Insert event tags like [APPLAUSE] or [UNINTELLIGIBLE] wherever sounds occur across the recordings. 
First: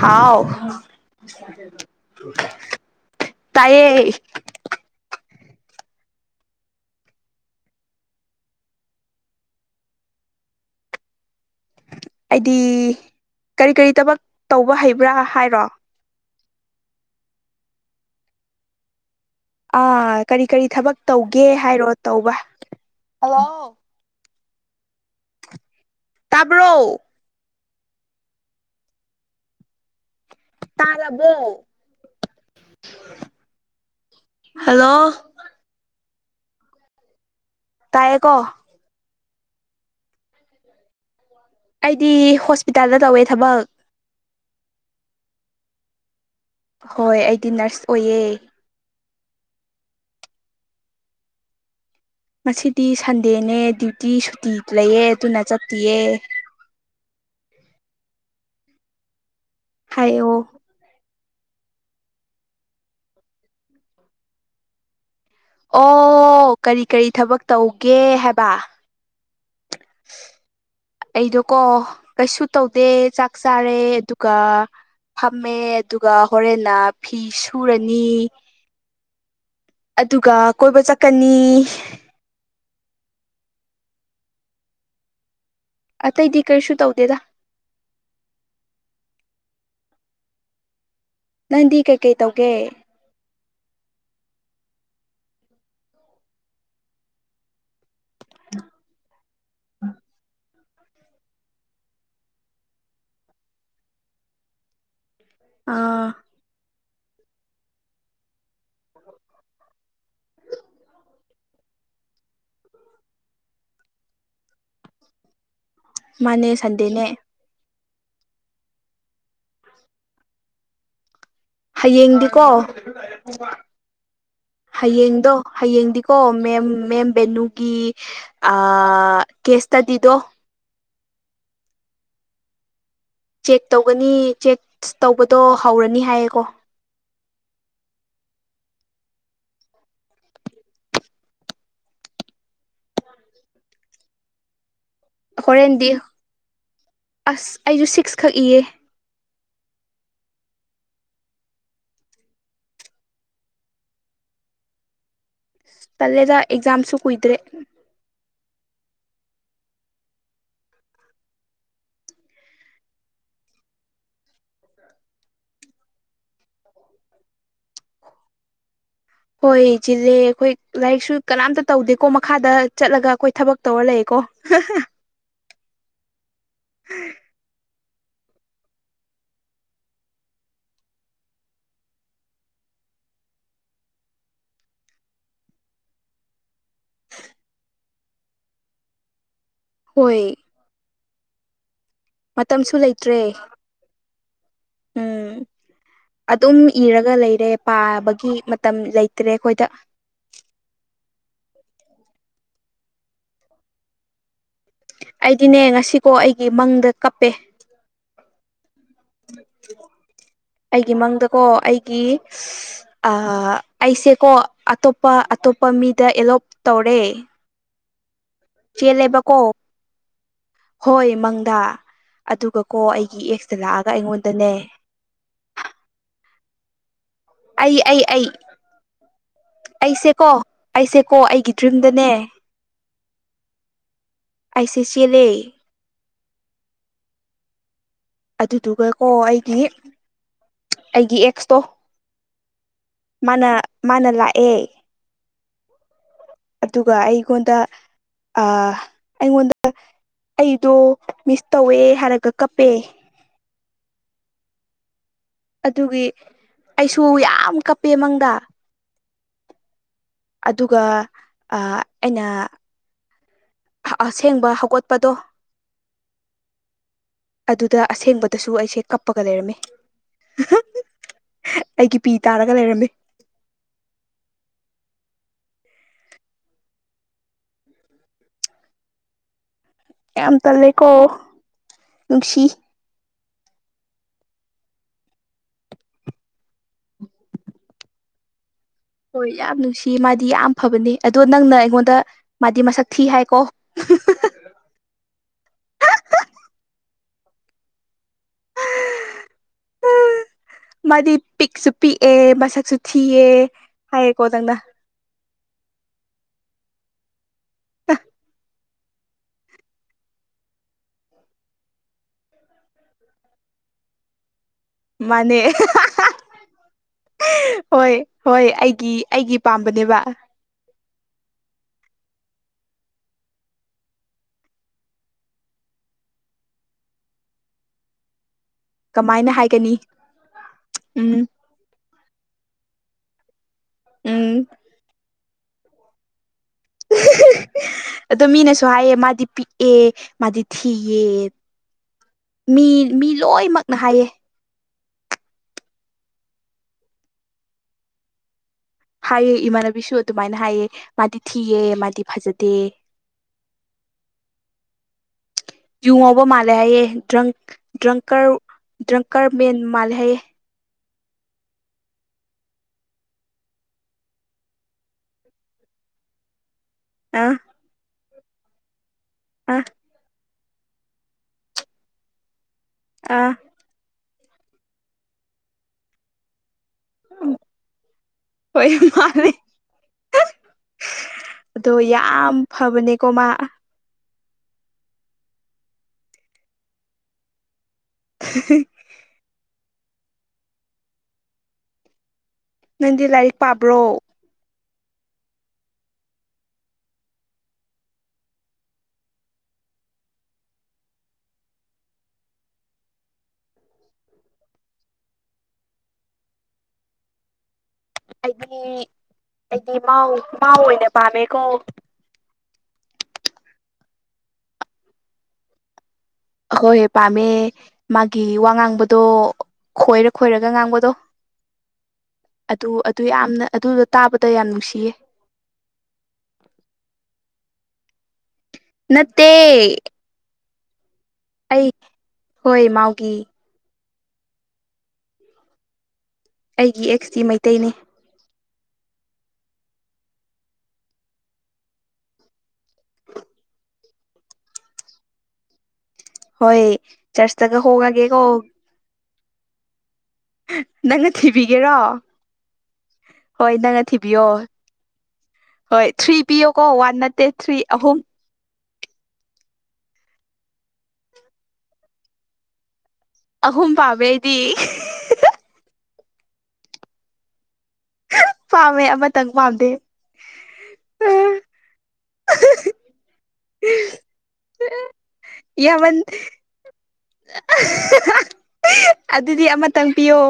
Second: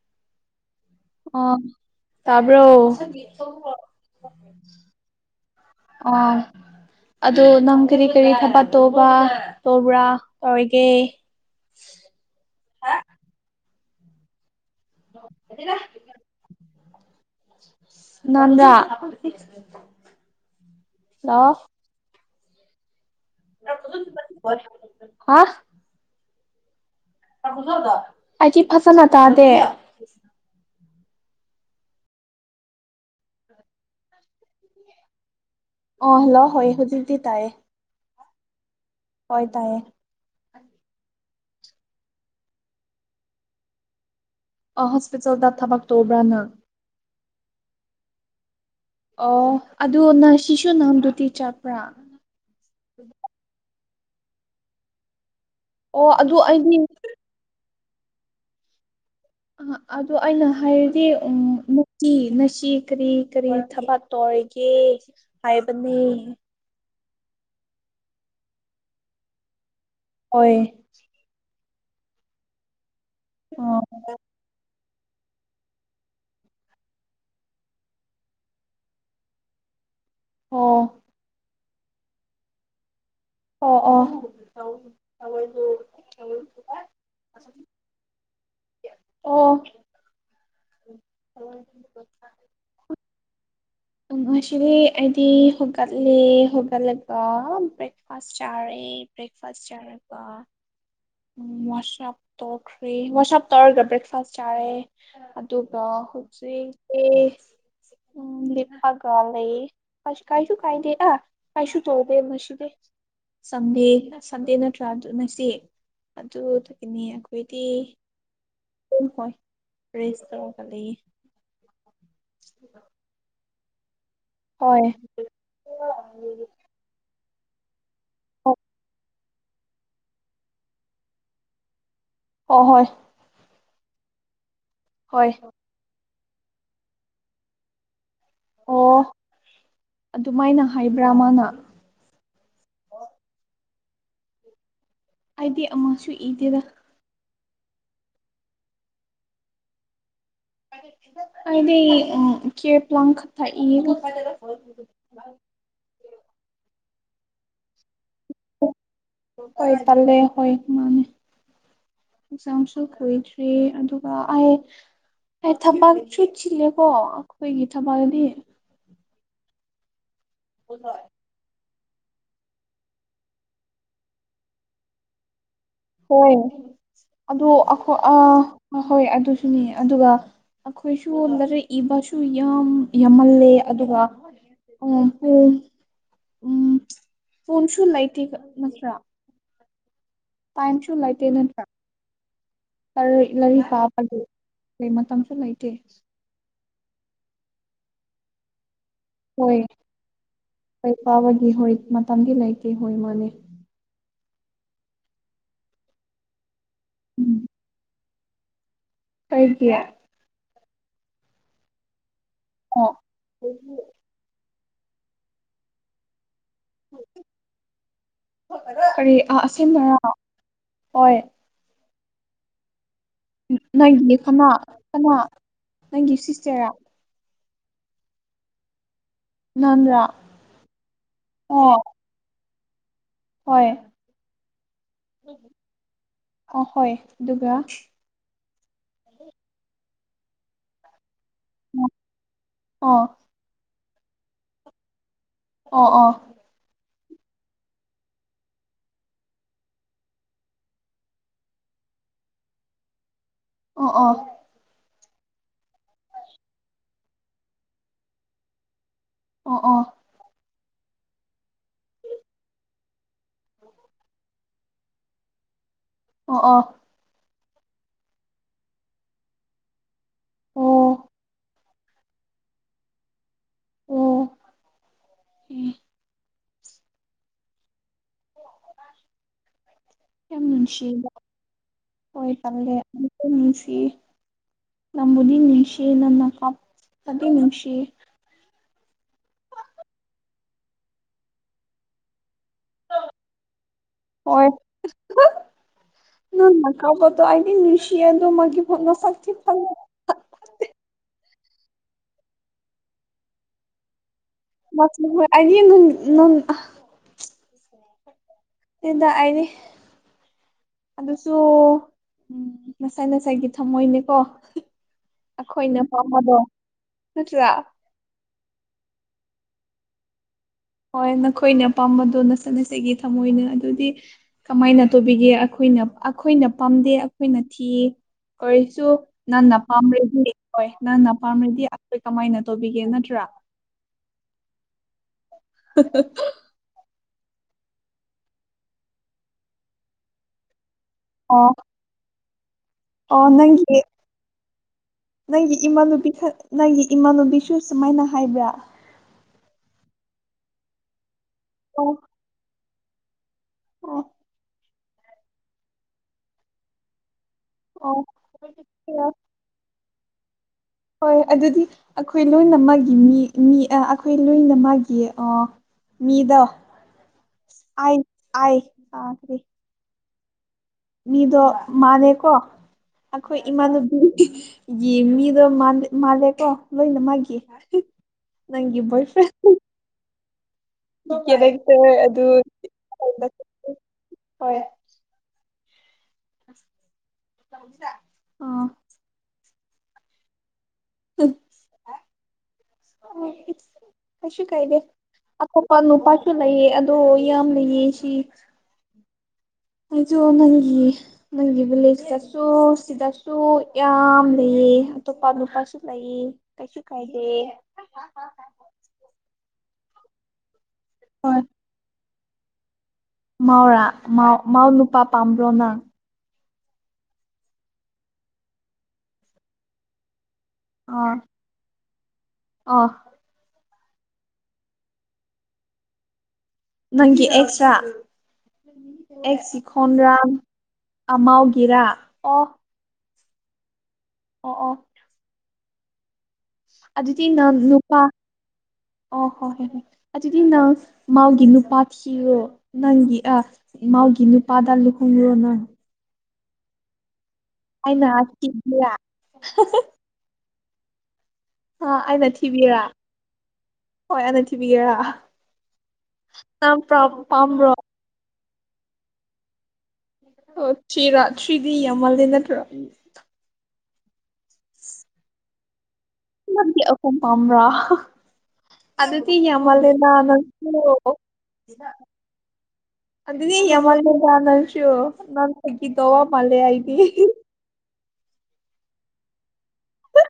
ꯍꯥꯎ ꯑꯣ ꯇꯥꯕ꯭ꯔꯣ ꯇꯥꯏꯌꯦ ꯑ ꯑꯗꯨꯣ ꯅꯪ ꯀꯔꯤ ꯀꯔꯤ ꯊꯕꯥꯛ ꯇꯧꯕꯥ ꯇꯧꯕ꯭ꯔꯥ ꯀꯩꯗꯧꯔꯤꯒꯦ ꯑꯩꯗꯤ ꯀꯔꯤ ꯀꯔꯤ ꯊꯕꯛ ꯇꯧꯕ ꯍꯩꯕ꯭ꯔꯥ ꯍꯥꯏꯔꯣ ꯅꯗ [INAUDIBLE] ꯑꯥ ꯀꯔꯤ ꯀꯔꯤ ꯊꯕꯛ ꯇꯧꯒꯦ ꯍꯥꯏꯔꯣ ꯇꯧꯕ ꯍꯜꯂꯣ ꯍꯥꯥ [INAUDIBLE] ꯇꯥꯕ꯭ꯔꯣ ꯑꯩꯗꯤ ꯐꯖꯅ ꯇꯥꯗꯦ ꯇꯔꯥꯕꯣ ꯍꯜꯂꯣ ꯑꯥ ꯍꯜꯂꯣ ꯍꯣꯢ ꯍꯧꯖꯤꯛꯇꯤ ꯇꯥꯏꯌꯦ ꯍꯥꯏꯀꯣ [INAUDIBLE] ꯍꯣꯏ ꯇꯥꯏꯌꯦ ꯑꯩꯗꯤ ꯍꯣꯁꯄꯤꯇꯥꯜꯗ ꯇꯧꯋꯦ ꯊꯕꯛ ꯍꯣꯁꯄꯤꯇꯥꯜꯗ ꯊꯕꯛ ꯇꯧꯕ꯭ꯔꯥꯅ ꯅꯪ ꯍꯣꯏ ꯑꯩꯗꯤ ꯅꯔꯁ ꯑꯣꯏꯑꯦ ꯑꯣ ꯑꯗꯨ ꯁꯤꯁꯨ ꯅꯪ ꯗꯤꯌꯨꯇꯤ ꯆꯠꯄ꯭ꯔꯥ [INAUDIBLE] ꯉꯁꯤꯗꯤ ꯁꯟꯗꯦꯅꯦ ꯗ꯭ꯌꯨꯇꯤ ꯁꯨꯇꯤ ꯂꯩꯌꯦ ꯑꯗꯨꯅ ꯆꯠꯇꯤꯌꯦ ꯑꯣ ꯑꯗꯨ ꯑꯩꯗꯤ ꯑ ꯑꯗꯨ ꯍꯥꯏꯌꯣ ꯑꯩꯅ ꯍꯥꯏꯔꯗꯤ ꯎꯝ ꯅꯪꯇꯤ ꯉꯁꯤ ꯀꯔꯤ ꯀꯔꯤ ꯊꯕꯛ ꯇꯧꯔꯤꯒꯦ ꯍꯥꯏꯕꯅꯦ ꯑꯣ ꯀꯔꯤ ꯀꯔꯤ ꯊꯕꯛ ꯇꯧꯒꯦ ꯍꯥꯏꯕ ꯑꯣꯏꯣꯏ [INAUDIBLE] ꯀꯣ ꯀꯩꯁꯨ ꯇꯧꯗꯦ ꯆꯥꯛ ꯆꯥꯔꯦ ꯑꯣ ꯑꯗꯨꯒ ꯐꯝꯃꯦ ꯑꯗꯨꯒ ꯍꯣꯔꯦꯟꯅ ꯐꯤ ꯁꯨꯔꯅꯤ ꯑꯗꯨꯒ ꯀꯣꯏꯕ ꯑꯣ ꯆꯠꯀꯅꯤ ꯑꯣ ꯑꯣ ꯑꯇꯩꯗꯤ ꯀꯔꯤꯁꯨ ꯇꯧꯗꯦꯗ ꯑꯣ ꯅꯪꯗꯤ ꯀꯩꯀꯩ ꯇꯧꯒꯦ ꯑ ꯉꯁꯤꯗꯤ ꯑꯩꯗꯤ ꯍꯧꯒꯠꯂꯦ ꯍꯧꯒꯠꯂꯒ ꯕ꯭ꯔꯦꯛꯐꯥꯁ ꯆꯔꯦ ꯕ꯭ꯔꯦꯛꯐꯥꯁꯇ ꯆꯔꯒꯥ ꯎꯝ ꯋꯥꯁꯞ ꯇꯧꯈ꯭ꯔꯤ ꯋꯥꯁꯞ ꯇꯧꯔꯒ ꯕ꯭ꯔꯦꯛꯐꯥꯁ ꯆꯥꯔꯦ ꯑꯗꯨꯒ ꯑꯥ ꯍꯧꯖꯤꯛꯇꯤ ꯒ ꯂꯩ ꯑꯥꯁ ꯀꯥꯏꯁꯨ ꯀꯥꯏꯗꯦ ꯀꯔꯤꯁꯨ ꯇꯧꯗꯦ ꯉꯥꯁꯤꯗꯦ ꯁꯟꯗꯦ ꯁꯟꯗꯦ ꯅꯠꯇ꯭ꯔꯥ ꯑꯗꯨ ꯉꯁꯤ ꯃꯥꯅꯦ ꯑꯗꯨꯒꯤꯅꯤ ꯁꯟꯗꯦꯅꯦ ꯑꯩꯈꯣꯏꯗꯤ ꯔꯦꯁ ꯇꯧꯔꯒꯥ ꯂꯩꯌꯦ [INAUDIBLE] ꯍꯌꯦꯡꯗꯤꯀꯣ ꯍꯣꯏ ꯍꯌꯦꯡꯗꯣ ꯍꯌꯦꯡꯗꯤꯀꯣ ꯃꯦꯝ ꯃꯦꯝ ꯕꯦꯅꯨꯒꯤ ꯑ ꯑꯣ ꯀꯦꯁ ꯁꯇꯥꯗꯤꯗꯣ ꯑꯣ ꯍꯣꯏ ꯆꯦꯛ ꯇꯧꯒꯅꯤ ꯆꯦꯛ ꯍꯣꯏ ꯇꯧꯕꯗꯣ ꯍꯧꯔꯅꯤ ꯍꯥꯏꯌꯦꯀꯣ ꯑꯣ ꯑꯗꯨꯃꯥꯏꯅ ꯍꯥꯏꯕ꯭ꯔꯥ ꯃꯥꯅ ꯑꯣ [INAUDIBLE] ꯑꯩꯗꯤ ꯍꯣꯔꯦꯟꯗꯤ ꯑꯃꯁꯨ ꯏꯗꯦꯗ ꯑꯁ ꯑꯩꯁꯨ ꯁꯤꯛꯁ ꯈꯛ ꯏꯌꯦ ꯑꯩꯗꯤ ꯀꯦ ꯄ ꯂꯥꯡ ꯈ ꯊꯏ ꯄꯂꯦꯗ ꯑꯦꯛꯖꯝꯁꯨ ꯀꯨꯣꯏꯗ꯭ꯔꯦ ꯍꯣꯏ ꯇꯜꯦ ꯍ ꯃꯥꯅꯦ ꯑꯦꯛꯖꯝꯁꯨ ꯀꯨꯏꯗ꯭ꯔꯤ ꯑꯗꯨꯒ ꯑꯩ ꯑꯩ ꯊꯕꯛ ꯆꯨ ꯆꯤꯜꯂꯦꯀꯣ ꯑꯩꯈꯣꯏꯒꯤ ꯊꯕꯜꯗꯤ ꯍꯣꯏ ꯆꯤꯂꯦ ꯑꯩꯈꯣꯏ ꯂꯥꯏꯔꯤꯛꯁꯨ ꯀꯅꯥꯝꯇ ꯇꯧꯗꯦꯀꯣ ꯃꯈꯥꯗ ꯆꯠꯂꯒ ꯑꯩꯈꯣꯏ ꯊꯕꯛ ꯇꯧꯔ ꯂꯩꯌꯦꯀꯣ ꯍꯣꯏ ꯑꯗꯨꯈꯣꯏ ꯍꯣꯏ ꯑꯗꯨꯁꯨꯅꯤ ꯑꯗꯨꯒ ꯑꯩꯈꯣꯏꯁꯨ ꯂꯩꯔꯦ ꯏꯕꯁꯨ ꯌꯥꯝ ꯌꯥꯝꯃꯜꯂꯦ ꯑꯗꯨꯒ ꯑꯣ ꯍ ꯎꯝ ꯐꯟꯁꯨꯨ ꯃꯥꯏꯇ ꯅꯆ꯭ꯔ ꯍꯣꯏ ꯇꯥꯏꯝꯁꯨ ꯂꯩꯇꯦ ꯅꯠꯇ꯭ꯔꯥ ꯃꯇꯝꯁꯨ ꯂꯩꯇ꯭ꯔꯦ ꯂꯔꯤꯥ ꯎꯝ ꯑꯗꯨꯝ ꯏꯔꯒ ꯂꯩꯔꯦ ꯄꯥꯕꯒꯤ ꯃꯇꯝ ꯂꯩꯇ꯭ꯔꯦ ꯑꯩꯈꯣꯏꯗ ꯐꯥꯕꯒꯤ ꯍꯣꯏ ꯃꯇꯝꯗꯤ ꯂꯩꯇꯦ ꯍꯣꯏ ꯃꯥꯅꯦ ꯑꯩꯗꯤꯅꯦ ꯉꯁꯤꯀꯣ ꯑꯩꯒꯤ ꯃꯪꯗ ꯀꯞꯄꯦ ꯀ ꯀꯌꯥ ꯑꯩꯒꯤ ꯃꯪꯗꯀꯣ ꯑꯩꯒꯤ ꯑꯣ ꯑꯩꯁꯦꯀꯣ ꯑꯇꯣꯞꯄ ꯑꯇꯣꯞꯄ ꯃꯤꯗ ꯑꯦꯂꯣꯞ ꯇꯧꯔꯦ ꯀꯔꯤ ꯆꯦꯜꯂꯦꯕꯀꯣ ꯑꯥ ꯑꯁꯦꯡꯕꯔꯥ ꯍꯣꯏ ꯃꯪꯗ ꯑꯗꯨꯒꯀꯣ ꯑꯩ ꯅꯪꯒꯤ ꯀꯅꯥ ꯀꯅꯥ ꯅꯪꯒꯤ ꯁꯤꯁꯇꯔ ꯑꯩ ꯑꯩ ꯑꯩ ꯅꯪꯔꯥ ꯑꯩꯁꯦꯀꯣ ꯑꯩꯁꯦꯀꯣ ꯑꯩꯒꯤ ꯑꯣ ꯗ꯭ꯔꯤꯝꯗꯅꯦ ꯍꯣꯏ ꯑꯥꯏ ꯁꯤ ꯁꯤ ꯑꯦꯂ ꯑꯦ ꯑ ꯍꯣꯏ ꯑꯗꯨꯒ ꯑꯗꯨꯗꯨꯒ ꯀꯣ ꯑꯩꯒꯤ ꯑꯩꯒꯤ ꯑꯦ ꯇꯣ ꯑꯣ ꯃꯥꯅ ꯃꯥꯅ ꯂꯥꯛꯑꯦ ꯑꯣ ꯑꯣ ꯗꯨꯒ ꯑꯩꯉꯣꯟꯗ ꯑ ꯑꯩꯉꯣꯟꯗ ꯑꯩꯗꯣ ꯃꯤꯁ ꯇꯧꯋꯦ ꯍꯥꯏꯔꯒ ꯀꯞꯄꯦ ꯑꯣ ꯑ ꯑꯗꯨꯒꯤ ꯑꯩꯁꯨ ꯌꯥꯝ ꯀꯞꯄꯦ ꯃꯪꯗ ꯑ ꯑ ꯑꯗꯨꯒ ꯑꯩꯅ ꯑꯁꯦꯡꯕ ꯍꯧꯒꯠꯄꯗꯣ ꯑꯣ ꯑ ꯑꯗꯨꯗ ꯑꯁꯦꯡꯕꯗꯁꯨ ꯑꯩꯁꯦ ꯀꯞꯄꯒ ꯂꯩꯔꯝꯃꯤ ꯑꯣ ꯑꯩꯒꯤ ꯄꯤ ꯇꯥꯔꯒ ꯂꯩꯔꯝꯃꯤ ꯑꯣ ꯌꯥꯝ ꯇꯜꯂꯦꯀꯣ ꯅꯨꯡꯁꯤ ꯎꯁꯤ ꯅꯝꯕꯨꯗꯤꯤ ꯅꯤꯡꯅꯨꯡꯁꯤ ꯅꯪꯅ ꯀꯞꯄꯥꯗꯤ ꯅꯨꯡꯁꯤ ꯍꯣꯏ ꯌꯥꯝ ꯅꯨꯡꯁꯤ ꯃꯥꯗꯤ ꯌꯥꯝ ꯐꯕꯅꯤ ꯑꯗꯣ ꯅꯪꯅ ꯑꯩꯉꯣꯟꯗ ꯃꯥꯗꯤ ꯃꯁꯛ ꯊꯤ ꯍꯥꯏꯀꯣ ꯍꯣꯏ ꯑꯗꯤ ꯃꯤꯁꯤ ꯌꯥꯗꯣ ꯃꯥꯒꯤ ꯐꯅ ꯆ ꯊ ꯐ ꯃꯥꯗꯤ ꯄꯤꯛꯁꯨ ꯄꯤꯛꯑꯦ ꯃꯁꯛꯁꯨ ꯊꯤꯑꯦ ꯍꯥꯏ ꯃꯁꯣꯏ ꯑꯅꯤ [UNINTELLIGIBLE] ꯌꯦꯗ ꯑꯅꯤ ꯑꯗꯨꯁꯨ ꯎꯝ ꯉꯁꯥꯏ ꯉꯁꯥꯏꯒꯤ ꯊꯝꯃꯣꯏꯅꯦꯀꯣ ꯃꯥꯅꯦ ꯅꯠꯇ꯭ꯔꯥ ꯍꯣꯏ ꯍꯣꯏ ꯑꯩꯒꯤ ꯑꯩꯒꯤ ꯄꯥꯝꯕꯅꯦꯕ ꯍꯣꯏ ꯅꯈꯣꯏꯅ ꯑꯄꯥꯝꯕꯗꯣ ꯅꯆꯠꯅꯆꯒꯤ ꯊꯝꯃꯣꯏꯅ ꯑꯗꯨꯗꯤ ꯀꯃꯥꯏꯅ ꯇꯧꯕꯤꯒꯦ ꯑꯩꯈꯣꯏꯅ ꯑꯩꯈꯣꯏꯅ ꯄꯥꯝꯗꯦ ꯑꯩꯈꯣꯏꯅ ꯊꯤꯌꯦ ꯀꯔꯤꯁꯨ ꯀꯃꯥꯏꯅ ꯅꯟꯅ ꯍꯥꯏꯒꯅꯤ ꯄꯥꯝꯔꯗꯤ ꯍꯣꯏ ꯅꯟꯅ ꯎꯝ ꯄꯥꯝꯔꯗꯤ ꯑꯩꯈꯣꯏ ꯀꯃꯥꯏꯅ ꯇꯧꯕꯤꯒꯦ ꯅꯠꯇ꯭ꯔꯥ ꯎꯝ [UNINTELLIGIBLE] ꯑꯗꯣ ꯃꯤꯅꯁꯨ ꯍꯥꯏꯌꯦ ꯃꯥꯗꯤ ꯄꯤꯛꯑꯦ ꯃꯥꯗꯤ ꯊꯤ ꯁꯤꯤꯌꯦ ꯑꯣ ꯃꯤ ꯃꯤ ꯑꯣ ꯅꯪꯒꯤ ꯂꯣꯏꯅꯃꯛꯅ ꯍꯥꯏꯌꯦ ꯅꯪꯒꯤ ꯏꯃꯥꯟꯅꯨꯕꯤ ꯅꯪꯒꯤ ꯏꯃꯥꯟꯅꯨꯕꯤꯁꯨ ꯁꯨꯃꯥꯏꯅ ꯍꯥꯏꯕ꯭ꯔꯥ ꯍꯥꯏꯑ ꯏꯃꯥꯟꯅꯕꯤꯁꯨ ꯑꯗꯨꯃꯥꯏꯅ ꯍꯥꯏꯌꯦ ꯃꯥꯗꯤ ꯊꯤꯑ ꯑꯣ ꯃꯥꯗꯤ ꯐꯖꯗꯦ ꯑꯣ ꯌꯨ ꯉꯥꯎꯕ ꯃꯥꯜꯂꯦ ꯍꯥꯏꯌꯦꯦ ꯗ꯭ꯔꯪ ꯗ꯭ꯔꯪꯀꯔ ꯑꯣ ꯗ꯭ꯔꯪꯀꯔ ꯃꯦꯟ ꯃꯥꯂꯦ ꯍꯥꯏꯌꯦ ꯍꯣꯏ ꯑꯗꯨꯗꯤ ꯑꯩꯈꯣꯏ ꯂꯣꯏꯅ ꯃꯥꯒꯤ ꯃꯤ ꯃꯤ ꯑꯩꯈꯣꯏ ꯂꯣꯏꯅ ꯃꯥꯒꯤ ꯑ ꯃꯤꯗꯥ ꯑ ꯑ ꯑ ꯀꯔꯤ ꯑ ꯃꯤꯗꯣ ꯃꯥꯅꯦꯀꯣ ꯑ ꯑꯩꯈꯣꯏ ꯏꯃꯥꯟꯅꯨꯕꯤ ꯌꯦ ꯃꯤꯗꯣ ꯃꯥ ꯃꯥꯂꯦꯀꯣ ꯂꯣꯏꯅ ꯃꯥꯒꯤ ꯍꯥꯏ ꯍꯣꯏ ꯅꯪꯒꯤ ꯕꯣꯏ ꯐ꯭ꯔꯦꯟ ꯃꯥꯜꯂꯦ ꯑꯗꯣ ꯑꯗꯨ ꯌꯥꯝ ꯐꯕꯅꯦꯀꯣ ꯃꯥ ꯍꯣꯏ [UNINTELLIGIBLE] ꯑꯥ [UNINTELLIGIBLE] ꯎꯝ ꯅꯪꯗꯤ ꯂꯥꯏꯔꯤꯛ ꯄꯥꯕ꯭ꯔꯣ ꯀꯩꯁꯨ ꯀꯥꯏꯗꯦ ꯑꯇꯣꯞꯄ ꯅꯨꯄꯥꯁꯨ ꯂꯩꯌꯦ ꯑꯗꯣ ꯌꯥꯝ ꯂꯩꯌꯦ ꯁꯤ ꯑꯩꯁꯨ ꯅꯪꯒꯤ ꯅꯪꯒꯤ ꯚꯤꯂꯦꯖꯇꯁꯨ ꯁꯤꯗꯁꯨ ꯌꯥꯝ ꯂꯩ ꯑꯇꯣꯞꯄ ꯅꯨꯄꯥꯁꯨ ꯂꯩ ꯀꯩꯁꯨ ꯀꯥꯏꯗꯦ ꯑꯩꯗꯤ ꯑꯩꯗꯤ ꯃꯥꯎ ꯃꯥꯎ ꯑꯣꯏꯅ ꯍꯣꯏ ꯄꯥꯝꯃꯦꯀꯣ ꯃꯥꯎꯔꯥ ꯃꯥꯎ ꯃꯥꯎ ꯅꯨꯄꯥ ꯄꯥꯝꯕ꯭ꯔꯣ ꯅꯪ ꯍꯣꯏ ꯄꯥꯝꯃꯦ ꯃꯥꯒꯤ ꯋꯥ ꯉꯥꯡꯕꯗꯣ ꯈꯣꯏꯔꯛ ꯈꯣꯏꯔꯒ ꯉꯥꯡꯕꯗꯣ ꯑꯥ ꯑꯗꯨ ꯑꯣ ꯑꯗꯨ ꯌꯥꯝꯅ ꯑꯗꯨꯗ ꯇꯥꯕꯗ ꯌꯥꯝ ꯅꯨꯡꯁꯤꯌꯦ ꯅꯪꯒꯤ ꯑꯦꯛꯁ꯭ꯔꯥ ꯅꯠꯇꯦ ꯑꯦꯛꯁ ꯁꯤꯈꯣꯟꯟ꯭ꯔꯥ ꯑꯩ ꯑꯥꯎꯒꯤꯦꯔꯥ ꯑꯣ ꯍꯣꯏ ꯃꯥꯎꯒꯤ ꯑꯣ ꯑꯣ ꯑꯩꯒꯤ ꯑꯦꯛꯁꯇꯤ ꯑꯗꯨꯇꯤ ꯅ ꯃꯩꯇꯩꯅꯤ ꯅꯨꯄꯥ ꯑꯣ ꯍꯣꯏ ꯍꯣꯏ ꯍꯣꯏ ꯑꯗꯨꯗꯤ ꯅꯪ ꯃꯥꯒꯤ ꯅꯨꯄꯥ ꯊꯤꯔꯣ ꯅꯪꯒꯤ ꯑ ꯍꯥꯎꯒꯤ ꯅꯨꯄꯥꯗ ꯂꯨ ꯈꯣꯡꯂꯣꯅ ꯍꯣꯏ ꯆꯔꯆ ꯇꯒ ꯍꯣꯒꯦꯒ [UNINTELLIGIBLE] ꯅꯪ ꯊꯤꯕꯤꯒꯦꯔꯣ ꯑ ꯑꯩꯅ ꯊꯤꯕꯤꯔꯥ ꯍꯣꯏ ꯅꯪꯅ ꯍꯣꯏ ꯊꯤꯕꯤꯌꯣ ꯑꯩꯅ ꯊꯤꯕꯤꯒꯦꯔꯥ ꯍꯣꯏ ꯊ꯭ꯔꯤ ꯄꯤꯌꯣꯀꯣ ꯅꯪ ꯋꯥꯟ ꯄꯥꯝ ꯅꯠꯇꯦ ꯊ꯭ꯔꯤ ꯄꯥꯝꯕ꯭ꯔꯣ ꯑꯍꯨꯝ ꯑꯣ ꯁꯤ ꯔꯥ ꯊ꯭ꯔꯤꯗꯤ ꯌꯥꯝꯃꯜꯗꯤ ꯅꯠꯇ꯭ꯔꯣ ꯑꯍꯨꯝ ꯄꯥꯝꯃꯦ ꯑꯩꯗꯤ ꯗꯤ ꯑꯣꯄ ꯄꯥꯝꯕ꯭ꯔꯥ ꯄꯥꯝꯃꯦ ꯑꯃꯇꯪ ꯑꯗꯨꯗꯤ ꯄꯥꯝꯗꯦ ꯌꯥꯝꯃꯜꯂꯦꯅ ꯅꯪꯁꯨ ꯑꯗꯨꯗ ꯅ ꯍꯃꯜꯗꯅꯟꯁꯤꯣ ꯅꯪ ꯌꯥꯝꯃꯟ ꯍꯒꯗꯣ ꯋꯥ ꯃꯂꯦ ꯍꯥꯏ [UNINTELLIGIBLE] ꯑꯗꯨꯗꯤ ꯑꯃꯇꯪ ꯄꯤꯌꯣ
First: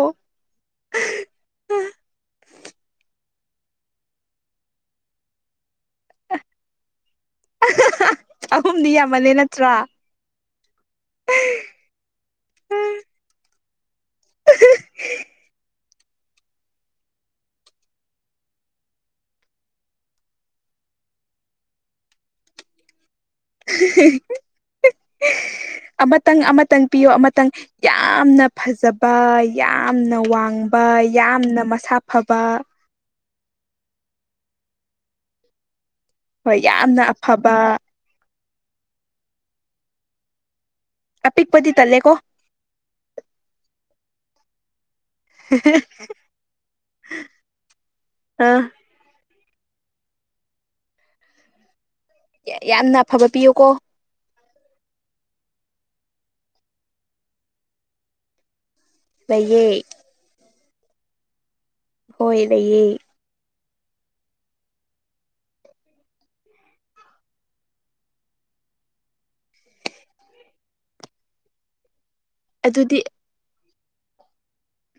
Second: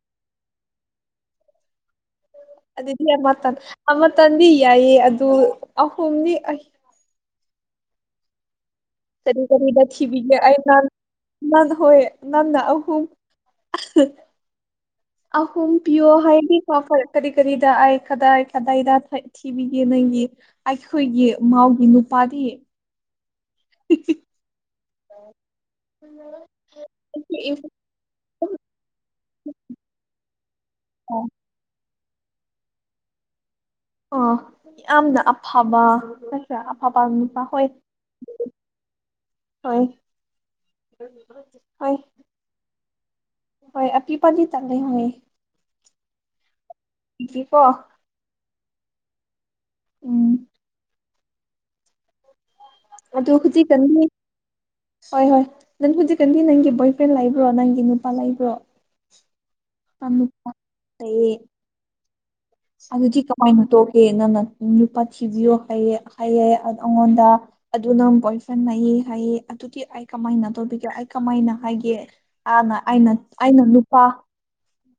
ꯑꯗꯨꯗꯤ ꯑꯃꯇꯥꯟ ꯑꯃꯇꯥꯟꯗꯤ ꯌꯥꯏꯌꯦꯦ ꯑꯗꯨ ꯑꯍꯨꯝꯗꯤ ꯑ [UNINTELLIGIBLE] ꯀꯔꯤ ꯀꯔꯤ ꯅꯠꯇ꯭ꯔꯥ ꯅꯊꯕꯒꯦ ꯑ ꯅ ꯅꯅ ꯑꯍꯨꯝ [UNINTELLIGIBLE] ꯑꯍꯨꯝ ꯄꯤꯌꯣ ꯍꯥꯏꯗꯤꯀꯣ ꯀꯔꯤ ꯀꯔꯤꯗ ꯑꯩꯥꯏ ꯀꯗꯥꯏ ꯀꯗꯥꯏꯗ ꯊꯤꯕꯤꯒꯦ ꯅꯪꯒꯤ ꯑꯩꯈꯣꯏꯒꯤ ꯃꯥꯎꯒꯤ ꯅꯨꯄꯥꯗꯤ [UNINTELLIGIBLE] ꯑꯃꯇꯪ ꯑꯃꯇꯪ ꯄꯤꯌꯣ ꯑꯃꯇꯪ ꯌꯥꯝꯅ ꯐꯖꯕ ꯌꯥꯝ ꯌꯥꯝꯅ ꯋꯥꯡꯕ ꯌꯥꯝꯅ ꯃꯁꯥ ꯐꯕ ꯑꯣ ꯌꯥꯝꯅ ꯑꯐꯕ ꯍꯣꯏ ꯅꯠꯇ꯭ꯔ ꯑꯐꯕ ꯌꯥꯝꯅ ꯅꯨꯄꯥ ꯍꯣꯏ ꯑꯐꯕ ꯍꯣꯏ ꯑꯄꯤꯛꯄꯗꯤ ꯍꯣꯏ ꯇꯜꯂꯦꯀꯣ ꯍꯣꯏ ꯑꯄꯤꯛꯄꯗꯤ ꯇꯜꯂꯦꯅꯦ [UNINTELLIGIBLE] ꯖꯤꯄꯣ ꯑꯥ ꯎꯝ ꯌꯥꯝꯅ ꯑꯐꯕ ꯑꯗꯣ ꯄꯤꯌꯨꯀꯣ ꯍꯧꯖꯤꯛꯀꯥꯟꯗꯤ ꯍꯣꯏ ꯍꯣꯏ ꯅꯪ ꯍꯧꯖꯤꯛꯀꯥꯟꯗꯤ ꯅꯪꯒꯤ ꯕꯣꯏ ꯐ꯭ꯔꯦꯟ ꯂꯩꯕ꯭ꯔꯣ ꯅꯪꯒꯤ ꯅꯨꯄꯥ ꯂꯩꯕ꯭ꯔꯣ ꯂꯩꯌꯦ ꯅꯨꯄꯥ ꯂꯩꯌꯦ ꯍꯣꯏ ꯂꯩꯌꯦ ꯑꯗꯨꯗꯤ ꯀꯃꯥꯏꯅ ꯇꯣꯛꯀꯦ ꯅꯪꯅ ꯅꯨꯄꯥ ꯊꯤꯕꯤꯌꯣ ꯍꯥꯏꯌꯦ ꯍꯥꯏꯌꯦ ꯑꯩꯉꯣꯟꯗ ꯑꯗꯨ ꯅꯪ ꯕꯣꯏ ꯐ꯭ꯔꯦꯟ ꯍꯥꯏꯑꯦ ꯍꯥꯏꯑꯦ ꯑꯗꯨꯗꯤ ꯑꯩ ꯀꯃꯥꯏꯅ ꯇꯧꯕꯤꯒꯦ ꯑꯩ ꯀꯃꯥꯏꯅ ꯍꯥꯏꯒꯦ ꯑꯅ ꯑꯗꯨꯗꯤ ꯑꯩꯅ ꯑꯩꯅ ꯅꯨꯄꯥ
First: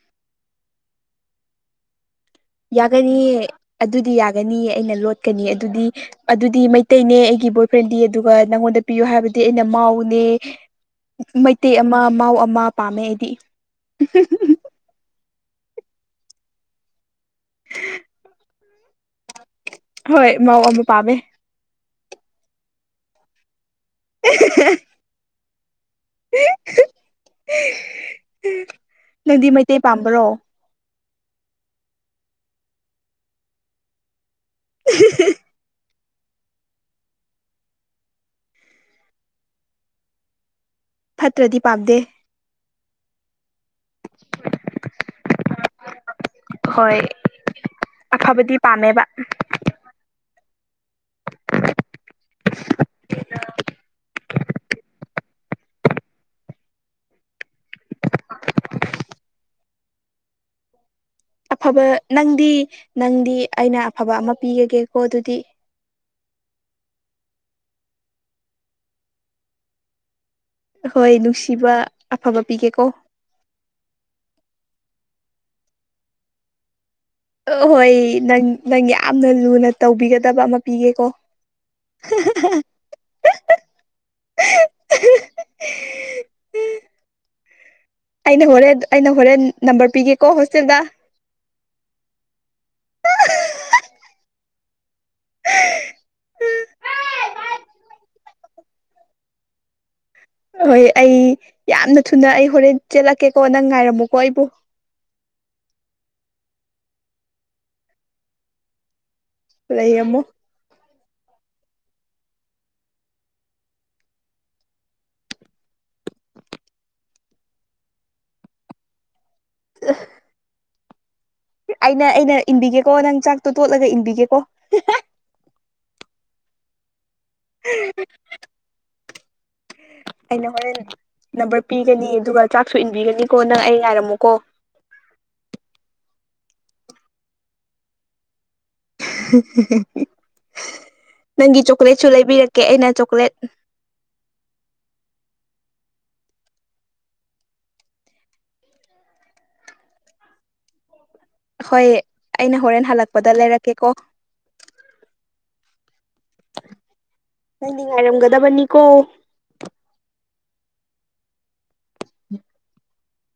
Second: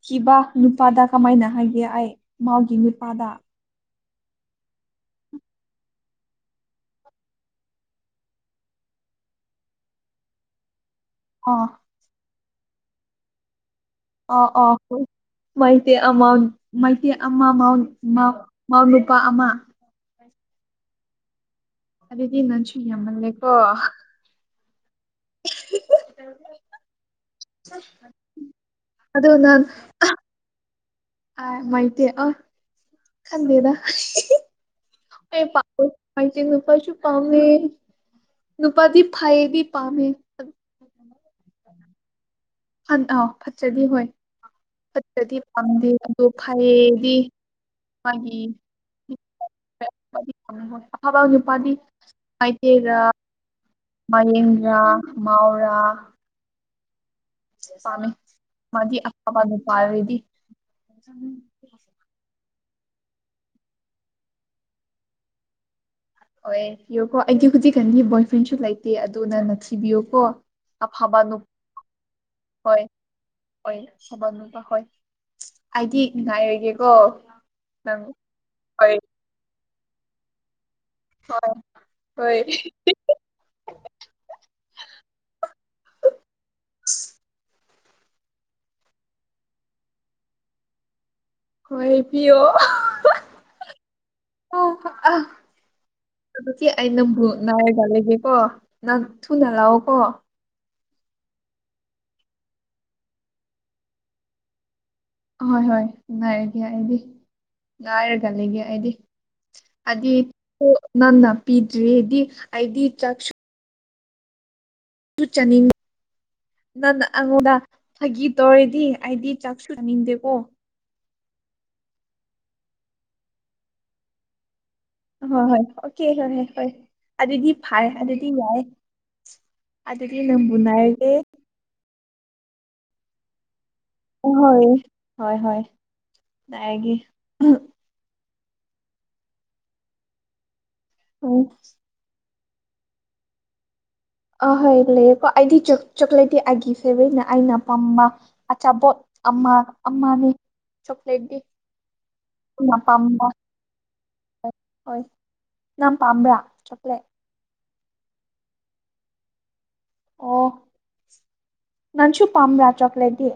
ꯀꯤꯕ ꯅꯨꯄꯥꯗ ꯀꯃꯥꯏꯅ ꯍꯥꯏꯒꯦ ꯑꯩ ꯃꯥꯎꯒꯤ ꯅꯨꯄꯥꯗ ꯌꯥꯒꯅꯤꯌꯦ ꯑꯗꯨꯗꯤ ꯌꯥꯒꯅꯤ ꯑꯩꯅ ꯂꯣꯠꯀꯅꯤ ꯑꯗꯨꯗꯤ ꯑꯗꯨꯗꯤ ꯃꯩꯇꯩꯅꯦ ꯑꯩꯒꯤ ꯕꯣꯏ ꯐ꯭ꯔꯦꯟꯗꯤ ꯑꯗꯨꯒ ꯅꯪꯉꯣꯟꯗ ꯆꯠꯄꯤꯌꯨ ꯍꯥꯏꯕꯗꯤ ꯑꯩꯅ ꯃꯥꯎꯅꯦ ꯑꯣ ꯃꯩꯇꯩ ꯑꯃ ꯃꯥꯎ ꯑꯃ ꯄꯥꯝꯃꯦ ꯑꯩꯗꯤ ꯑ ꯑ ꯍꯣꯏ ꯃꯩꯇꯩ ꯑꯃ ꯃꯩꯇꯩ ꯑꯃ ꯃꯥꯎ ꯃꯥꯎ ꯃꯥꯎ ꯅꯨꯄꯥ ꯑꯃ ꯍꯣꯏ ꯃꯥꯎ ꯑꯃ ꯄꯥꯝꯃꯦ ꯑꯗꯨꯗꯤ ꯅꯪꯁꯨ ꯌꯥꯝꯃꯜꯂꯦꯀꯣ [UNINTELLIGIBLE] [UNINTELLIGIBLE] ꯑꯗꯣ ꯅꯪꯗꯤ ꯅꯪ ꯃꯩꯇꯩ ꯄꯥꯝꯕ꯭ꯔꯣ ꯑ ꯃꯥꯏꯇ ꯑꯣ ꯈꯟꯗꯦꯗ ꯑꯩ ꯄꯥꯝꯕ ꯅꯨꯄꯥꯁꯨꯨ ꯄꯥꯝꯃꯤ ꯅꯨꯄꯥꯗꯤ ꯐꯥꯏꯕꯤ ꯄꯥꯃꯦ ꯐꯠꯇ꯭ꯔꯗꯤ ꯄꯥꯝꯗꯦ ꯑꯥꯎ ꯐꯠꯠꯇꯔꯗꯤ ꯍꯣꯏ ꯐꯠꯇꯔꯗꯤ ꯄꯥꯝꯗꯦꯕ ꯇ ꯍꯣꯏ ꯐꯩꯌꯦꯗꯤ ꯃꯥꯒꯤ ꯑꯐꯕꯗꯤ ꯄꯥꯝꯃꯦꯕ ꯑꯐꯕ ꯅꯨꯄꯥꯗꯤ ꯃꯩꯇꯩꯒ ꯃꯔꯤꯡꯔ ꯃꯥꯎꯔ ꯄꯥꯝꯃꯤ ꯃꯥꯗꯤ ꯑꯐꯕ ꯅꯨꯄꯥꯗꯤ ꯑꯐꯕ ꯅꯪꯗꯤ ꯅꯪꯗꯤ ꯑꯩꯅ ꯑꯐꯕ ꯑꯃ ꯄꯤꯔꯒꯦꯀꯣ ꯑꯗꯨꯗꯤ ꯑꯣ ꯏꯤꯌꯣꯀꯣ ꯑꯩꯒꯤ ꯍꯧꯖꯤꯛꯀꯥꯟꯒꯤ ꯕꯣꯏ ꯐ꯭ꯔꯦꯟꯁꯨ ꯂꯩꯇꯦ ꯑꯗꯨꯅ ꯅꯪ ꯊꯤꯕꯤꯌꯨꯀꯣ ꯍꯣꯏ ꯑꯐꯕ ꯅꯨꯄꯥ ꯅꯨꯡꯁꯤꯕ ꯑꯐꯕ ꯍꯣꯏ ꯄꯤꯒꯦꯀꯣ ꯍꯣꯏ ꯑꯐꯕ ꯅꯨꯄꯥ ꯍꯣꯏ ꯑꯩꯗꯤ ꯉꯥꯏꯔꯒꯦ ꯑ ꯍꯣꯏ ꯅꯪ ꯅꯪ ꯍꯣꯏ ꯌꯥꯝꯅ ꯂꯨꯅ ꯇꯧꯕꯤꯒꯗꯕ ꯑꯃ ꯄꯤꯒꯦ ꯀꯣ ꯍꯣꯏ ꯍꯣꯏ [UNINTELLIGIBLE] ꯑꯩꯅ ꯍꯣꯔꯦꯜ ꯑꯩꯅ ꯍꯣꯔꯦꯜ ꯅꯝꯕꯔ ꯄꯤꯒꯦꯀꯣ ꯍꯣꯁꯇꯦꯜꯗ ꯍꯣꯏ ꯄꯤꯌꯣ ꯑꯣ ꯍꯣ ꯑ ꯑꯗꯨꯗꯤ ꯑꯩ ꯅꯪꯕꯨ ꯉꯥꯏꯔꯒ ꯂꯩꯒꯦꯀꯣ ꯅꯪ ꯊꯨꯅ ꯂꯥꯛꯑꯣꯀꯣ ꯍꯣꯏ ꯑꯩ ꯌꯥꯝꯅ ꯊꯨꯅ ꯑꯩ ꯍꯣꯔꯦꯜ ꯆꯦꯜꯂꯛꯀꯦꯀꯣ ꯅꯪ ꯉꯥꯏꯔꯝꯃꯣꯀꯣ ꯑꯩꯕꯨ ꯍꯣꯏ ꯍꯣꯏ ꯉꯥꯏꯔꯒꯦ ꯑꯩꯗꯤ ꯉꯥꯏꯔꯒ ꯂꯩꯒꯦ ꯑꯩꯗꯤ ꯍꯥꯏꯗꯤ ꯂꯩꯔꯝꯃꯣ ꯅꯟꯅ ꯄꯤꯗ꯭ꯔꯤꯗꯤ ꯑꯩꯗꯤ ꯆꯥꯛꯁꯨ ꯆꯅꯤꯡꯉꯤ ꯅꯪꯅ ꯑꯩꯉꯣꯟꯗ ꯐꯥꯒꯤ ꯇꯧꯔꯤꯗꯤ ꯑꯩꯗꯤ ꯆꯥꯛꯁꯨ ꯅꯗꯦꯕꯣ ꯑꯩꯅ ꯑꯩꯅ ꯏꯟꯕꯤꯒꯦꯀꯣ ꯅꯪ ꯆꯥꯛꯇꯣ ꯇꯣꯠꯂꯒ ꯏꯟꯕꯤꯒꯦꯀꯣ ꯍꯣꯏ ꯍꯣꯏ ꯑꯣꯀꯦ ꯍꯣꯏ ꯍꯣꯏ ꯍꯣꯏ ꯑꯗꯨꯗꯤ ꯐꯔꯦ ꯑꯗꯨꯗꯤ ꯌꯥꯏ ꯑꯗꯨꯗꯤ ꯑꯩꯅ ꯅꯪꯕꯨ ꯍꯣꯔꯦꯟ ꯅꯥꯏꯔꯒꯦ ꯅꯝꯕꯔ ꯄꯤꯒꯅꯤ ꯑꯗꯨꯒ ꯆꯥꯛꯁꯨ ꯏꯟꯕꯤꯒꯅꯤꯀꯣ ꯅꯪ ꯑꯩ ꯑ ꯉꯥꯏꯔꯝꯃꯨꯀꯣ ꯍꯣꯏ ꯍꯣꯏ ꯍꯣꯏ ꯉꯔꯒꯤ ꯎꯝ ꯅꯪꯒꯤ ꯆꯣꯀ꯭ꯂꯦꯠꯁꯨ ꯂꯩꯕꯤꯔꯛ ꯀꯦ ꯑꯩꯅ ꯆꯣꯀ꯭ꯂꯦꯠ ꯑꯍꯣꯏ ꯂꯩꯑꯀꯣ ꯑꯩꯗꯤ ꯆꯣꯀ꯭ꯂꯦꯠꯇꯤ ꯑꯩꯒꯤ ꯐꯦꯕꯦꯠꯅ ꯑꯩꯅ ꯄꯥꯝꯕ ꯑꯆꯥꯄꯣꯠ ꯑꯃ ꯑꯝꯃꯅꯤ ꯍꯣꯏ ꯑꯩꯅ ꯍꯣꯔꯦꯟ ꯄꯥꯝꯕ ꯍꯜꯂꯛꯄꯗ ꯂꯩꯔꯛꯀꯦꯀꯣ ꯍꯣꯏ ꯅꯪ ꯄꯥꯝꯕ꯭ꯔꯥ ꯆꯣꯀ꯭ꯂꯦꯠ ꯅꯪꯗꯤ ꯉꯥꯏꯔꯝꯒꯗꯕꯅꯤꯀꯣ ꯑꯣ ꯅꯪꯁꯨ ꯄꯥꯝꯕ꯭ꯔꯥ ꯆꯣꯀꯂꯦꯠꯗꯤ